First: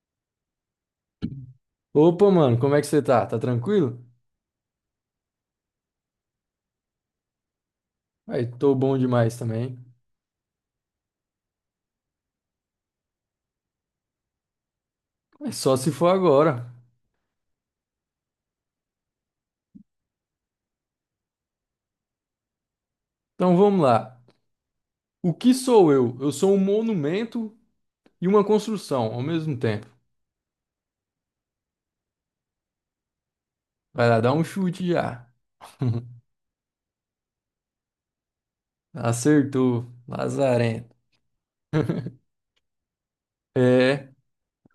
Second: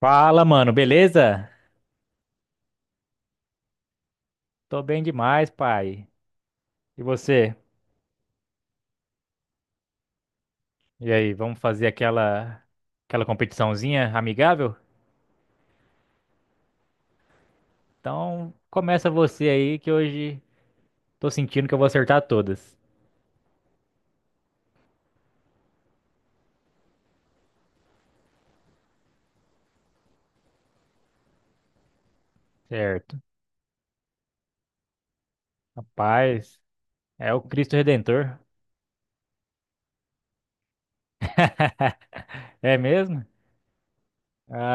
Fala, mano, beleza? Opa, mano, como é que você tá? Tá tranquilo? Tô bem demais, pai. E você? Aí, tô bom demais também. E aí, vamos fazer aquela competiçãozinha amigável? Mas só se for agora. Então, começa você aí que hoje tô sentindo que eu vou acertar todas. Então vamos lá. O que sou eu? Eu sou um monumento e uma construção ao mesmo tempo. Certo. Vai lá, dá um chute já. Rapaz, é o Cristo Redentor. Acertou, lazarento. É mesmo? É,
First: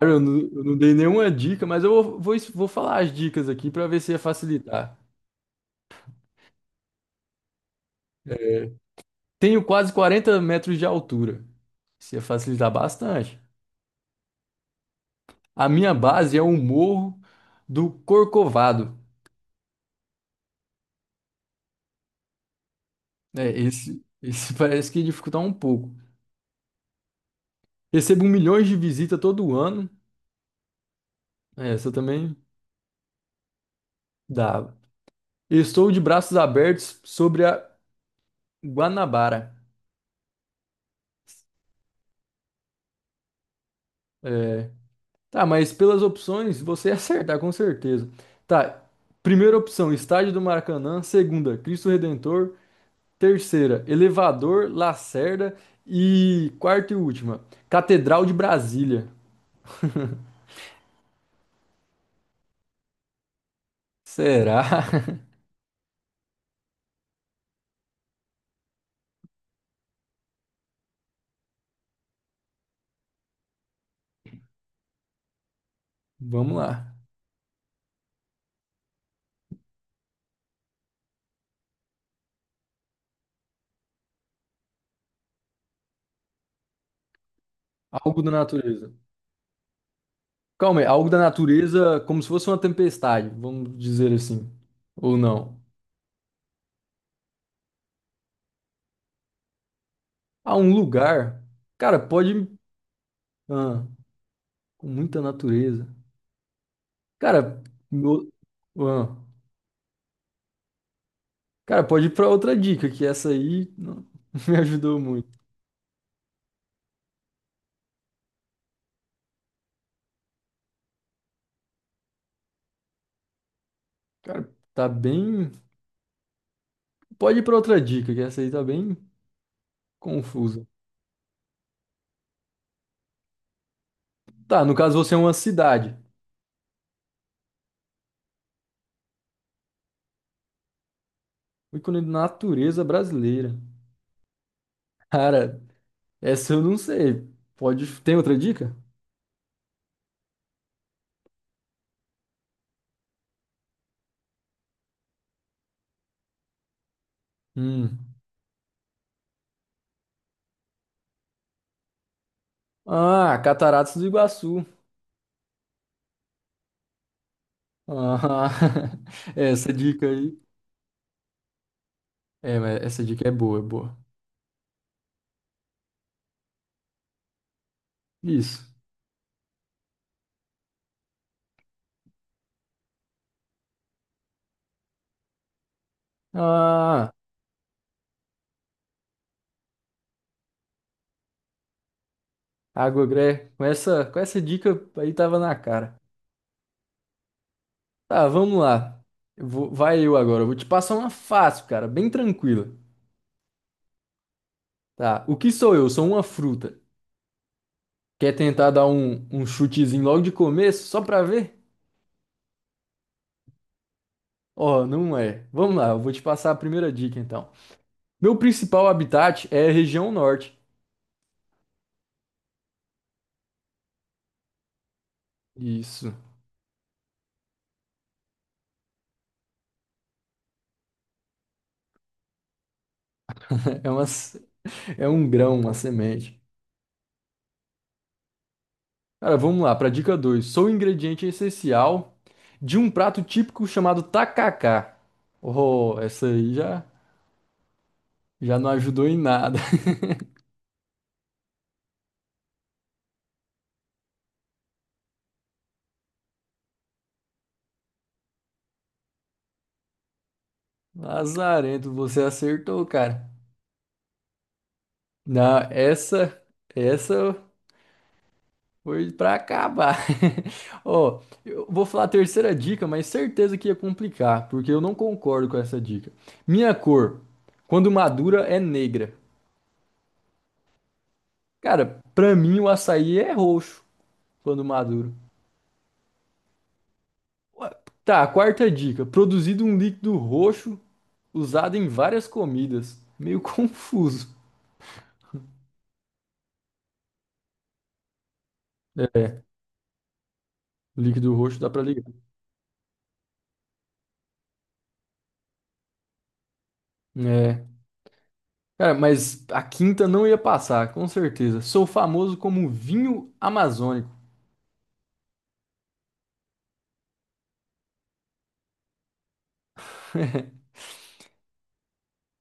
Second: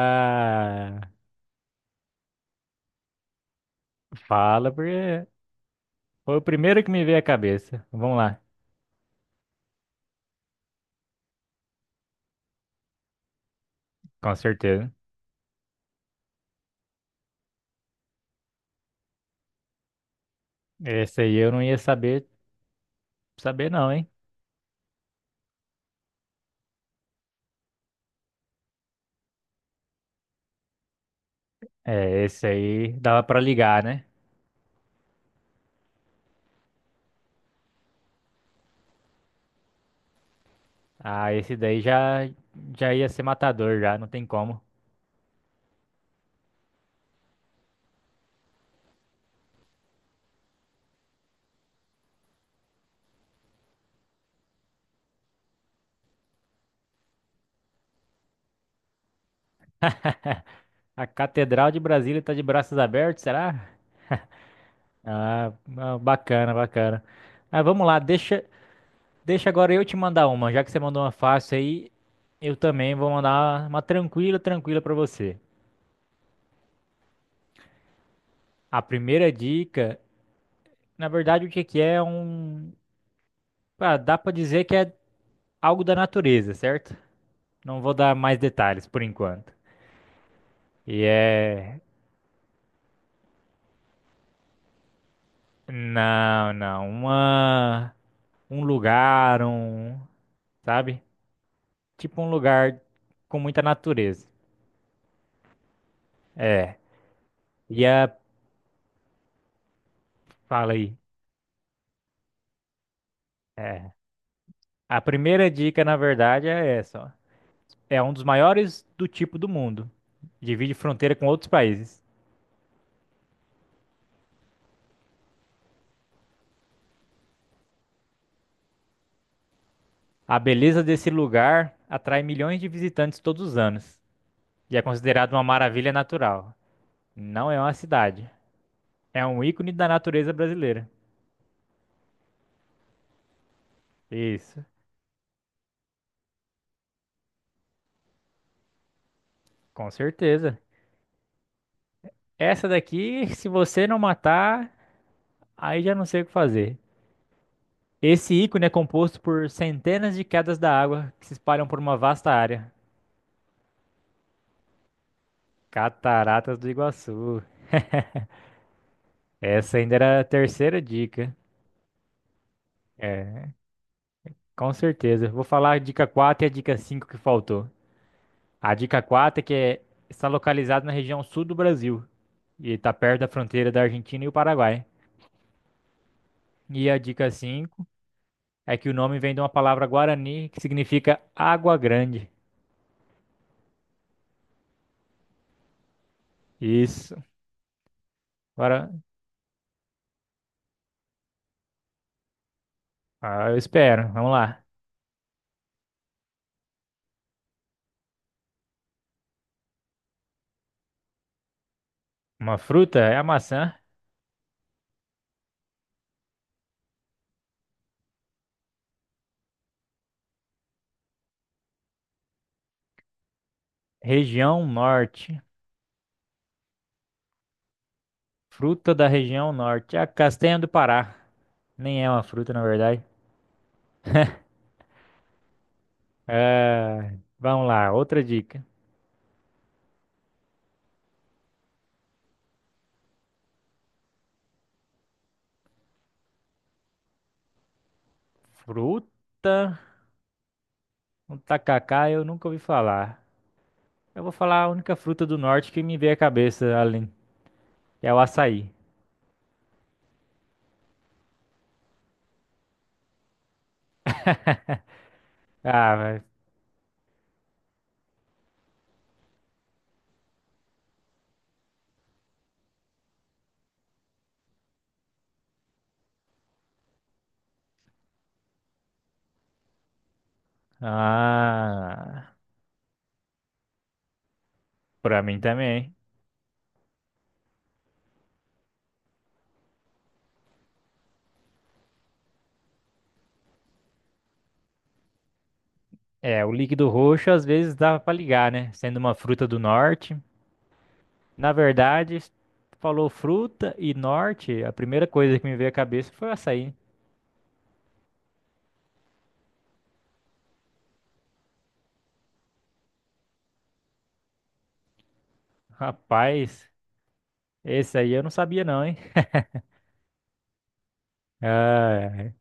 cara, eu não dei nenhuma dica, mas eu vou falar as dicas aqui pra ver se ia fala facilitar. porque foi o primeiro que me veio à cabeça. Vamos lá, É, tenho quase 40 metros de altura. Isso ia facilitar bastante. com certeza. A minha base é o Morro do Corcovado. Esse aí eu não ia saber É, saber não, esse, hein? esse parece que dificulta um pouco. Recebo milhões de visitas todo ano. É, essa É, também esse aí dava pra ligar, né? dava. Estou de braços abertos sobre a Guanabara. Ah, esse daí já ia ser matador, já, não tem como. É, tá, mas pelas opções você ia acertar, com certeza. Tá, primeira opção, Estádio do Maracanã. Segunda, Cristo Redentor. Terceira, Elevador, Lacerda. E quarta e última, Catedral de Brasília. A Catedral de Brasília tá de braços abertos, será? Será? Ah, bacana, bacana. Ah, vamos lá, deixa agora eu te mandar uma. Já que você mandou uma fácil aí, eu também vou mandar uma tranquila, tranquila pra você. Vamos lá. A primeira dica, na verdade, o que que é um... Ah, dá pra dizer que é algo da natureza, certo? Não vou dar Algo da mais detalhes natureza. por enquanto. Calma aí, E algo da é... natureza, como se fosse uma tempestade, vamos dizer assim. Ou não. Não, não, uma... um lugar, um, Ah, um sabe? lugar. Cara, Tipo um pode. lugar com muita Ah, natureza. com muita natureza. É. Cara, E a, no... ah, fala aí. cara, pode ir pra outra dica, que essa aí É, não me ajudou a muito. primeira dica, na verdade, é essa, ó. É um dos maiores do tipo do mundo. Divide fronteira com outros países. Cara, tá bem. Pode ir pra outra dica, que essa aí tá bem A confusa. beleza desse lugar atrai milhões de visitantes todos os anos Tá, no e é caso você é uma considerado uma maravilha cidade. natural. Não é uma cidade, é um ícone da natureza brasileira. O ícone de natureza brasileira. Isso, Cara, essa eu não sei. Pode. Tem outra dica? com certeza. Essa daqui, se você não matar, aí já não sei o que fazer. Hum. Esse ícone é composto por centenas de quedas da água que se espalham por uma vasta área. Ah, Cataratas do Iguaçu. Cataratas do Iguaçu. Ah, essa Essa ainda dica era a aí. terceira dica. É, mas essa dica é É, boa, é boa. com certeza. Vou falar a dica 4 e a dica 5 que faltou. Isso. A dica 4 é que está localizado na região sul do Brasil e está perto da fronteira da Argentina e o Paraguai. E a Ah, dica 5 é que o nome vem de uma palavra guarani que significa água grande. água gré. Com essa dica aí tava na cara. Isso. Tá, vamos Agora, lá. Vai eu agora. Eu vou te passar uma fácil, cara, bem tranquila. ah, eu espero. Vamos lá. Tá. O que sou eu? Sou uma fruta. Quer tentar dar um chutezinho logo de começo, só pra ver? Uma fruta é a maçã. Ó, não é. Vamos lá, eu vou te passar a primeira dica então. Meu principal habitat é a região norte. Região Norte. Isso. Fruta da região Norte. A castanha do Pará. Nem é uma fruta, na verdade. É uma, É um grão, uma semente. É, vamos lá, outra dica. Cara, vamos lá, para dica 2. Sou um ingrediente essencial de um prato típico chamado tacacá. Oh, essa aí já não ajudou em nada. Fruta. O tacacá eu nunca ouvi falar. Eu vou falar a única fruta do norte que me veio à cabeça, além, que é o açaí. Lazarento, você acertou, cara. Não, Ah, vai. essa foi pra acabar. Ó, eu vou falar a terceira dica, mas certeza que ia complicar, porque eu não concordo com essa dica. Minha cor, quando madura, é negra. Cara, Ah, pra mim o açaí é roxo, quando maduro. pra mim também. Ué, tá, quarta dica. Produzido um líquido roxo usado em várias comidas. Meio confuso. É, o líquido roxo às vezes dava pra ligar, né? Sendo uma É, fruta do norte. líquido Na roxo dá pra ligar. verdade, falou fruta e norte, a primeira coisa que me veio à cabeça foi o açaí. É. Cara, mas a quinta não ia passar, com certeza. Sou famoso como vinho amazônico. Rapaz, esse aí eu não sabia não, hein? Ah,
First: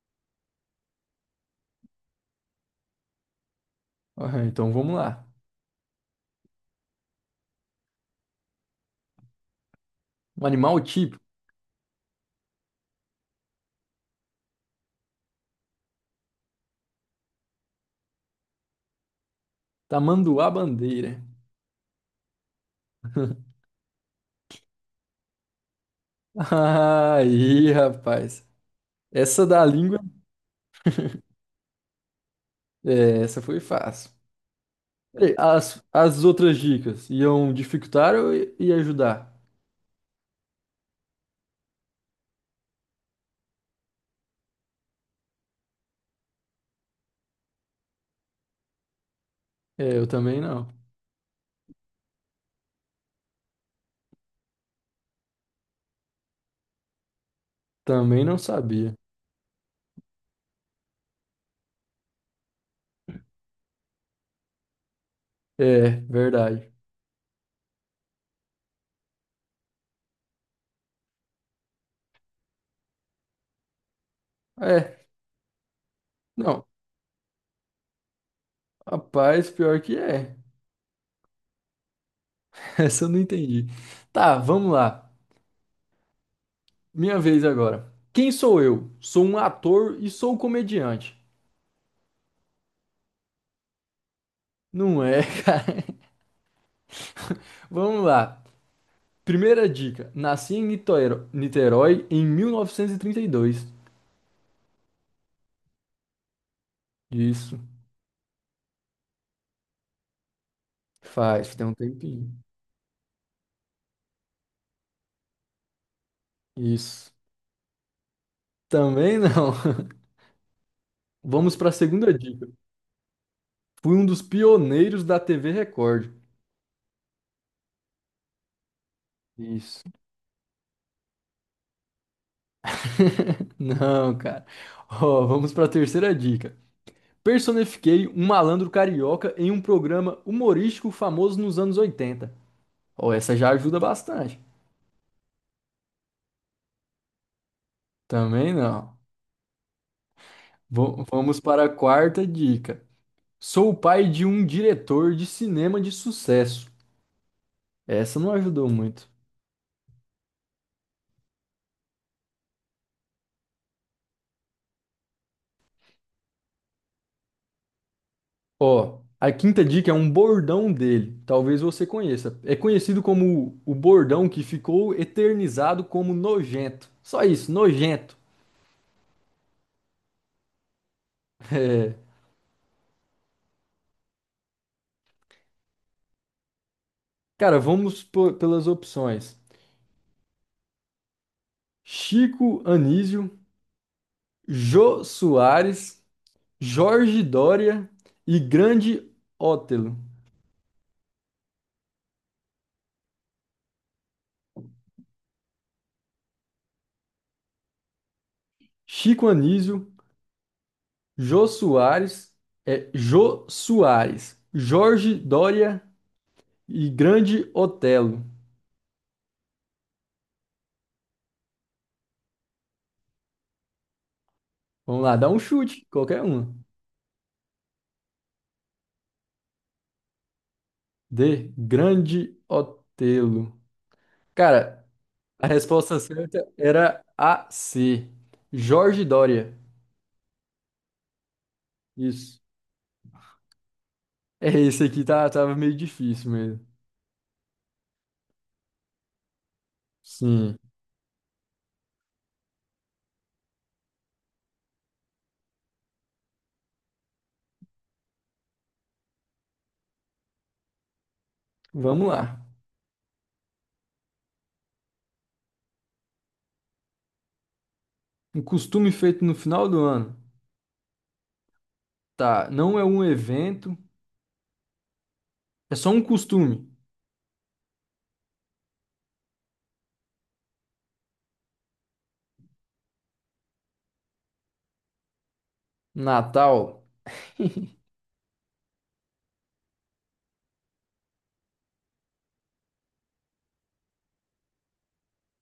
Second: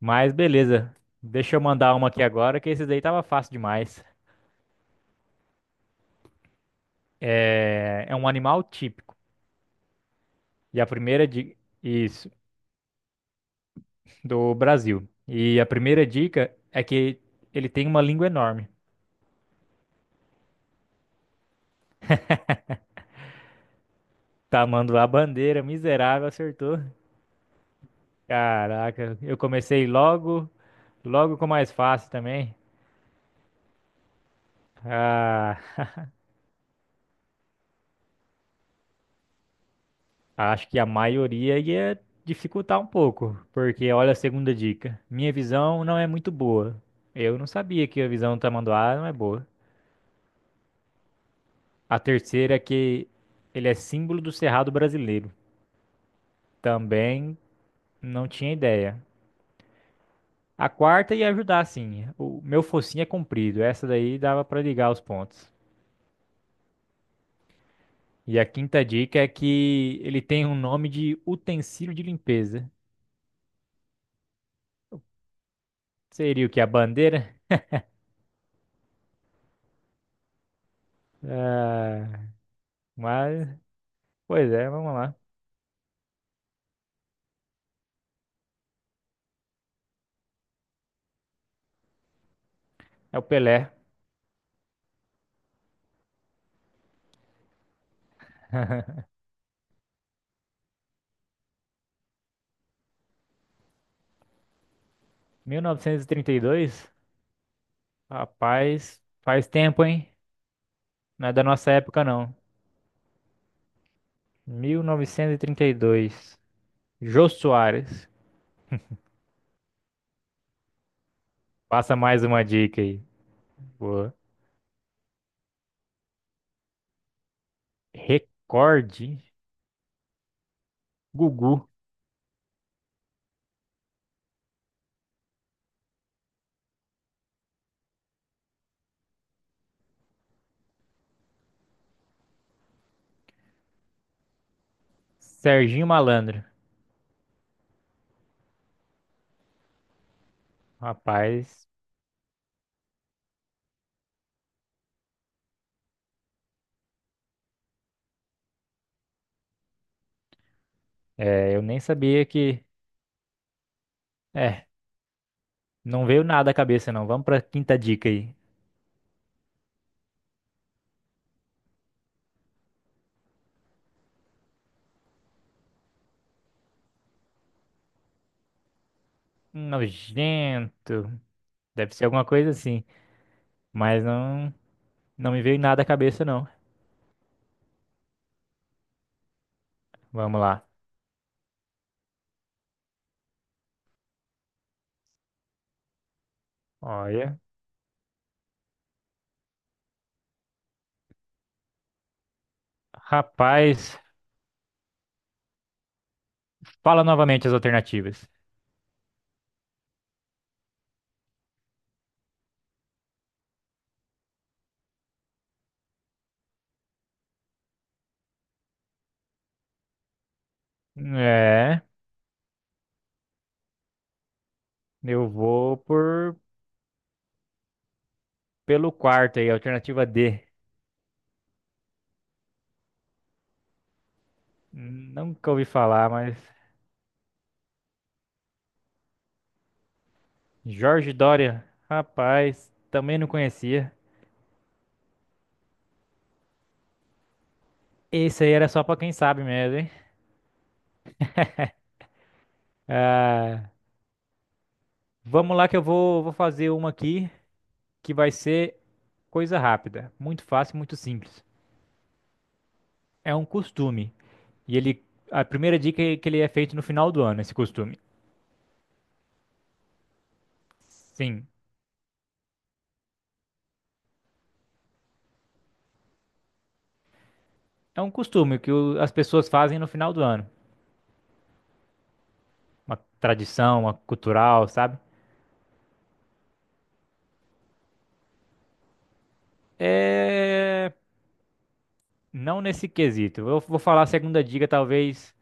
mas beleza. Deixa eu mandar uma aqui agora, que esse daí tava fácil demais. Então vamos lá. É, é um animal típico. Um animal E a típico, primeira dica. Isso, do Brasil. E a primeira dica é que ele tem uma língua enorme. tamanduá bandeira. Tamanduá bandeira, miserável, acertou. Aí, rapaz. Caraca, eu Essa da comecei língua, logo com o mais fácil também. é, essa foi fácil. Peraí, Ah. as outras dicas iam dificultar ou ia ajudar? Acho que a maioria ia dificultar um pouco, porque olha a segunda dica. Minha visão não é muito boa. Eu não sabia que a visão do Tamanduá não é boa. É, eu também não. A terceira é que ele é símbolo do Cerrado brasileiro. Também Também não não tinha sabia. ideia. A quarta ia ajudar, sim. O meu focinho é comprido. Essa daí dava pra ligar os pontos. É, verdade. E a quinta dica é que ele tem um nome de utensílio de limpeza. É, Seria o que? não. A bandeira? Rapaz, pior que é. Ah, Essa eu não mas, entendi. Tá, pois é, vamos vamos lá. lá. Minha vez agora. Quem sou eu? Sou um ator e sou um comediante. É o Pelé. Não é, cara. Vamos lá. Primeira dica. Nasci em Niterói em mil novecentos e trinta e dois. 1932? Isso. Rapaz, faz tempo, hein? Não é da Faz, tem nossa um época, tempinho. não. 1932. Isso. Jô Soares. Também não. Vamos para a Passa segunda mais uma dica. dica aí. Fui um Boa. dos pioneiros da TV Record. Recorde. Isso. Gugu. Não, cara. Ó, vamos para a terceira dica. Personifiquei um malandro carioca em um programa humorístico famoso nos anos 80. Ó, essa já ajuda bastante. Serginho Malandro. Também não. Vamos para a Rapaz, quarta dica. Sou o pai de um diretor de cinema de sucesso. Essa não ajudou muito. é, eu nem sabia que. É, não veio nada à cabeça, não. Vamos pra quinta dica aí. Ó, a quinta dica é um bordão dele. Talvez você conheça. É conhecido como o bordão que ficou eternizado como nojento. Só isso, nojento. Nojento. Deve ser É. alguma coisa assim. Mas não me veio nada à cabeça, não. Cara, vamos pelas opções: Vamos lá. Chico Anísio, Jô Soares, Jorge Olha. Dória e Grande Otelo. Rapaz, fala novamente as alternativas. Chico Anísio, Jô Soares, é Jô Soares, Jorge Dória e Grande Otelo. É, Vamos lá, dá eu um vou chute, qualquer por um. pelo quarto aí, alternativa D. D. Grande Otelo. Cara, a Nunca ouvi resposta falar, mas certa era a C. Jorge Dória. Jorge Doria, Isso. rapaz, também não conhecia. É, esse aqui tava meio difícil mesmo. Esse aí era só pra quem sabe mesmo, hein? Sim. Ah, vamos lá que eu vou fazer uma aqui que vai ser coisa rápida, muito fácil, muito simples. Vamos lá. É um costume e ele a primeira dica é que ele é feito no final do ano, esse costume. Um costume feito no final do ano. Sim. Tá, não é um evento, é só um costume. É um costume que as pessoas fazem no final do ano. Uma tradição, uma cultural, sabe? Natal? É... Não nesse quesito. Eu vou falar a segunda dica,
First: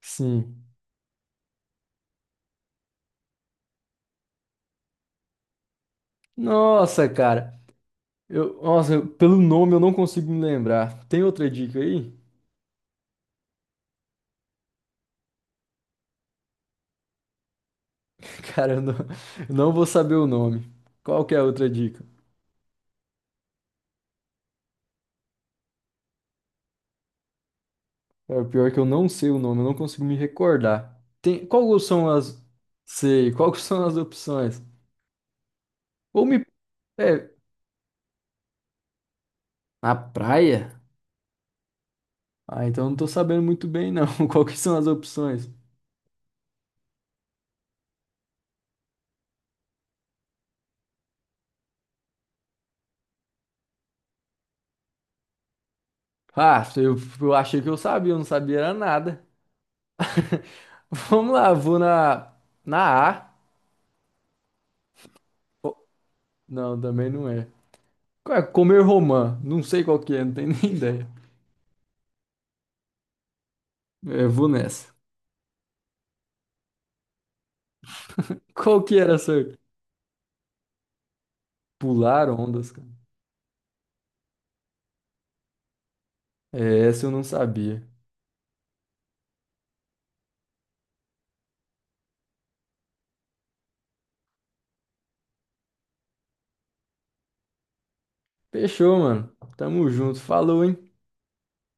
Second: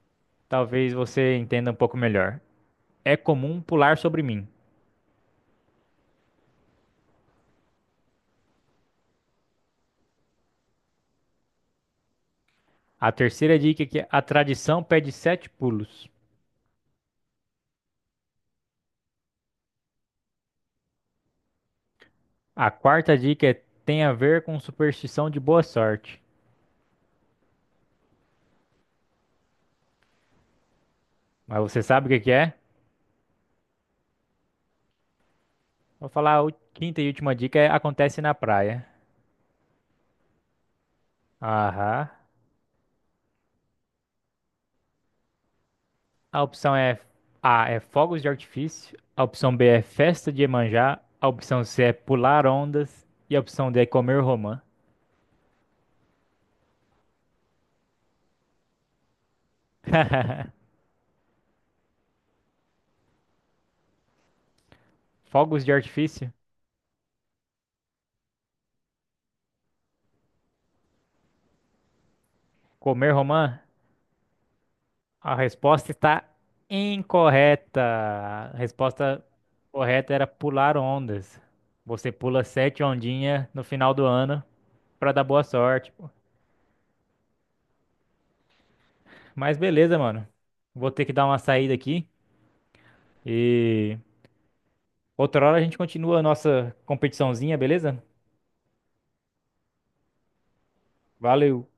Sim. talvez você entenda um pouco melhor. É comum pular sobre mim. Nossa, cara. Pelo nome eu não consigo me lembrar. Tem outra dica aí? A terceira dica é que a tradição pede sete pulos. Cara, eu não vou saber o nome. Qual que é a outra dica? A quarta dica é tem a ver com superstição de boa sorte. É, o pior é que eu não sei o nome, eu não consigo me recordar. Tem, Mas qual você sabe são o que que as. é? Sei, quais são as opções? Vou Ou falar a me. Quinta e É, última dica é acontece na praia. na praia? Aham. Ah, então eu não tô sabendo muito bem, não. Qual que são as opções? A opção A é fogos de artifício, a opção B é festa de Iemanjá, a opção C é pular ondas e a opção D é comer romã. Ah, eu achei que eu sabia, eu não sabia era nada. Vamos lá, vou na. Na A. Fogos de Oh, artifício, não, também não é. Qual é? Comer romã. Não sei qual que é, não tenho nem ideia. comer romã? É, vou nessa. A resposta está incorreta. A Qual que era resposta essa? correta era pular ondas. Você Pular pula ondas, sete cara. ondinhas no final do ano pra dar boa sorte. Pô. É, essa eu não sabia. Mas beleza, mano. Vou ter que dar uma saída aqui e outra hora a gente continua a nossa competiçãozinha, beleza? Fechou, mano. Tamo junto. Falou, hein? Valeu.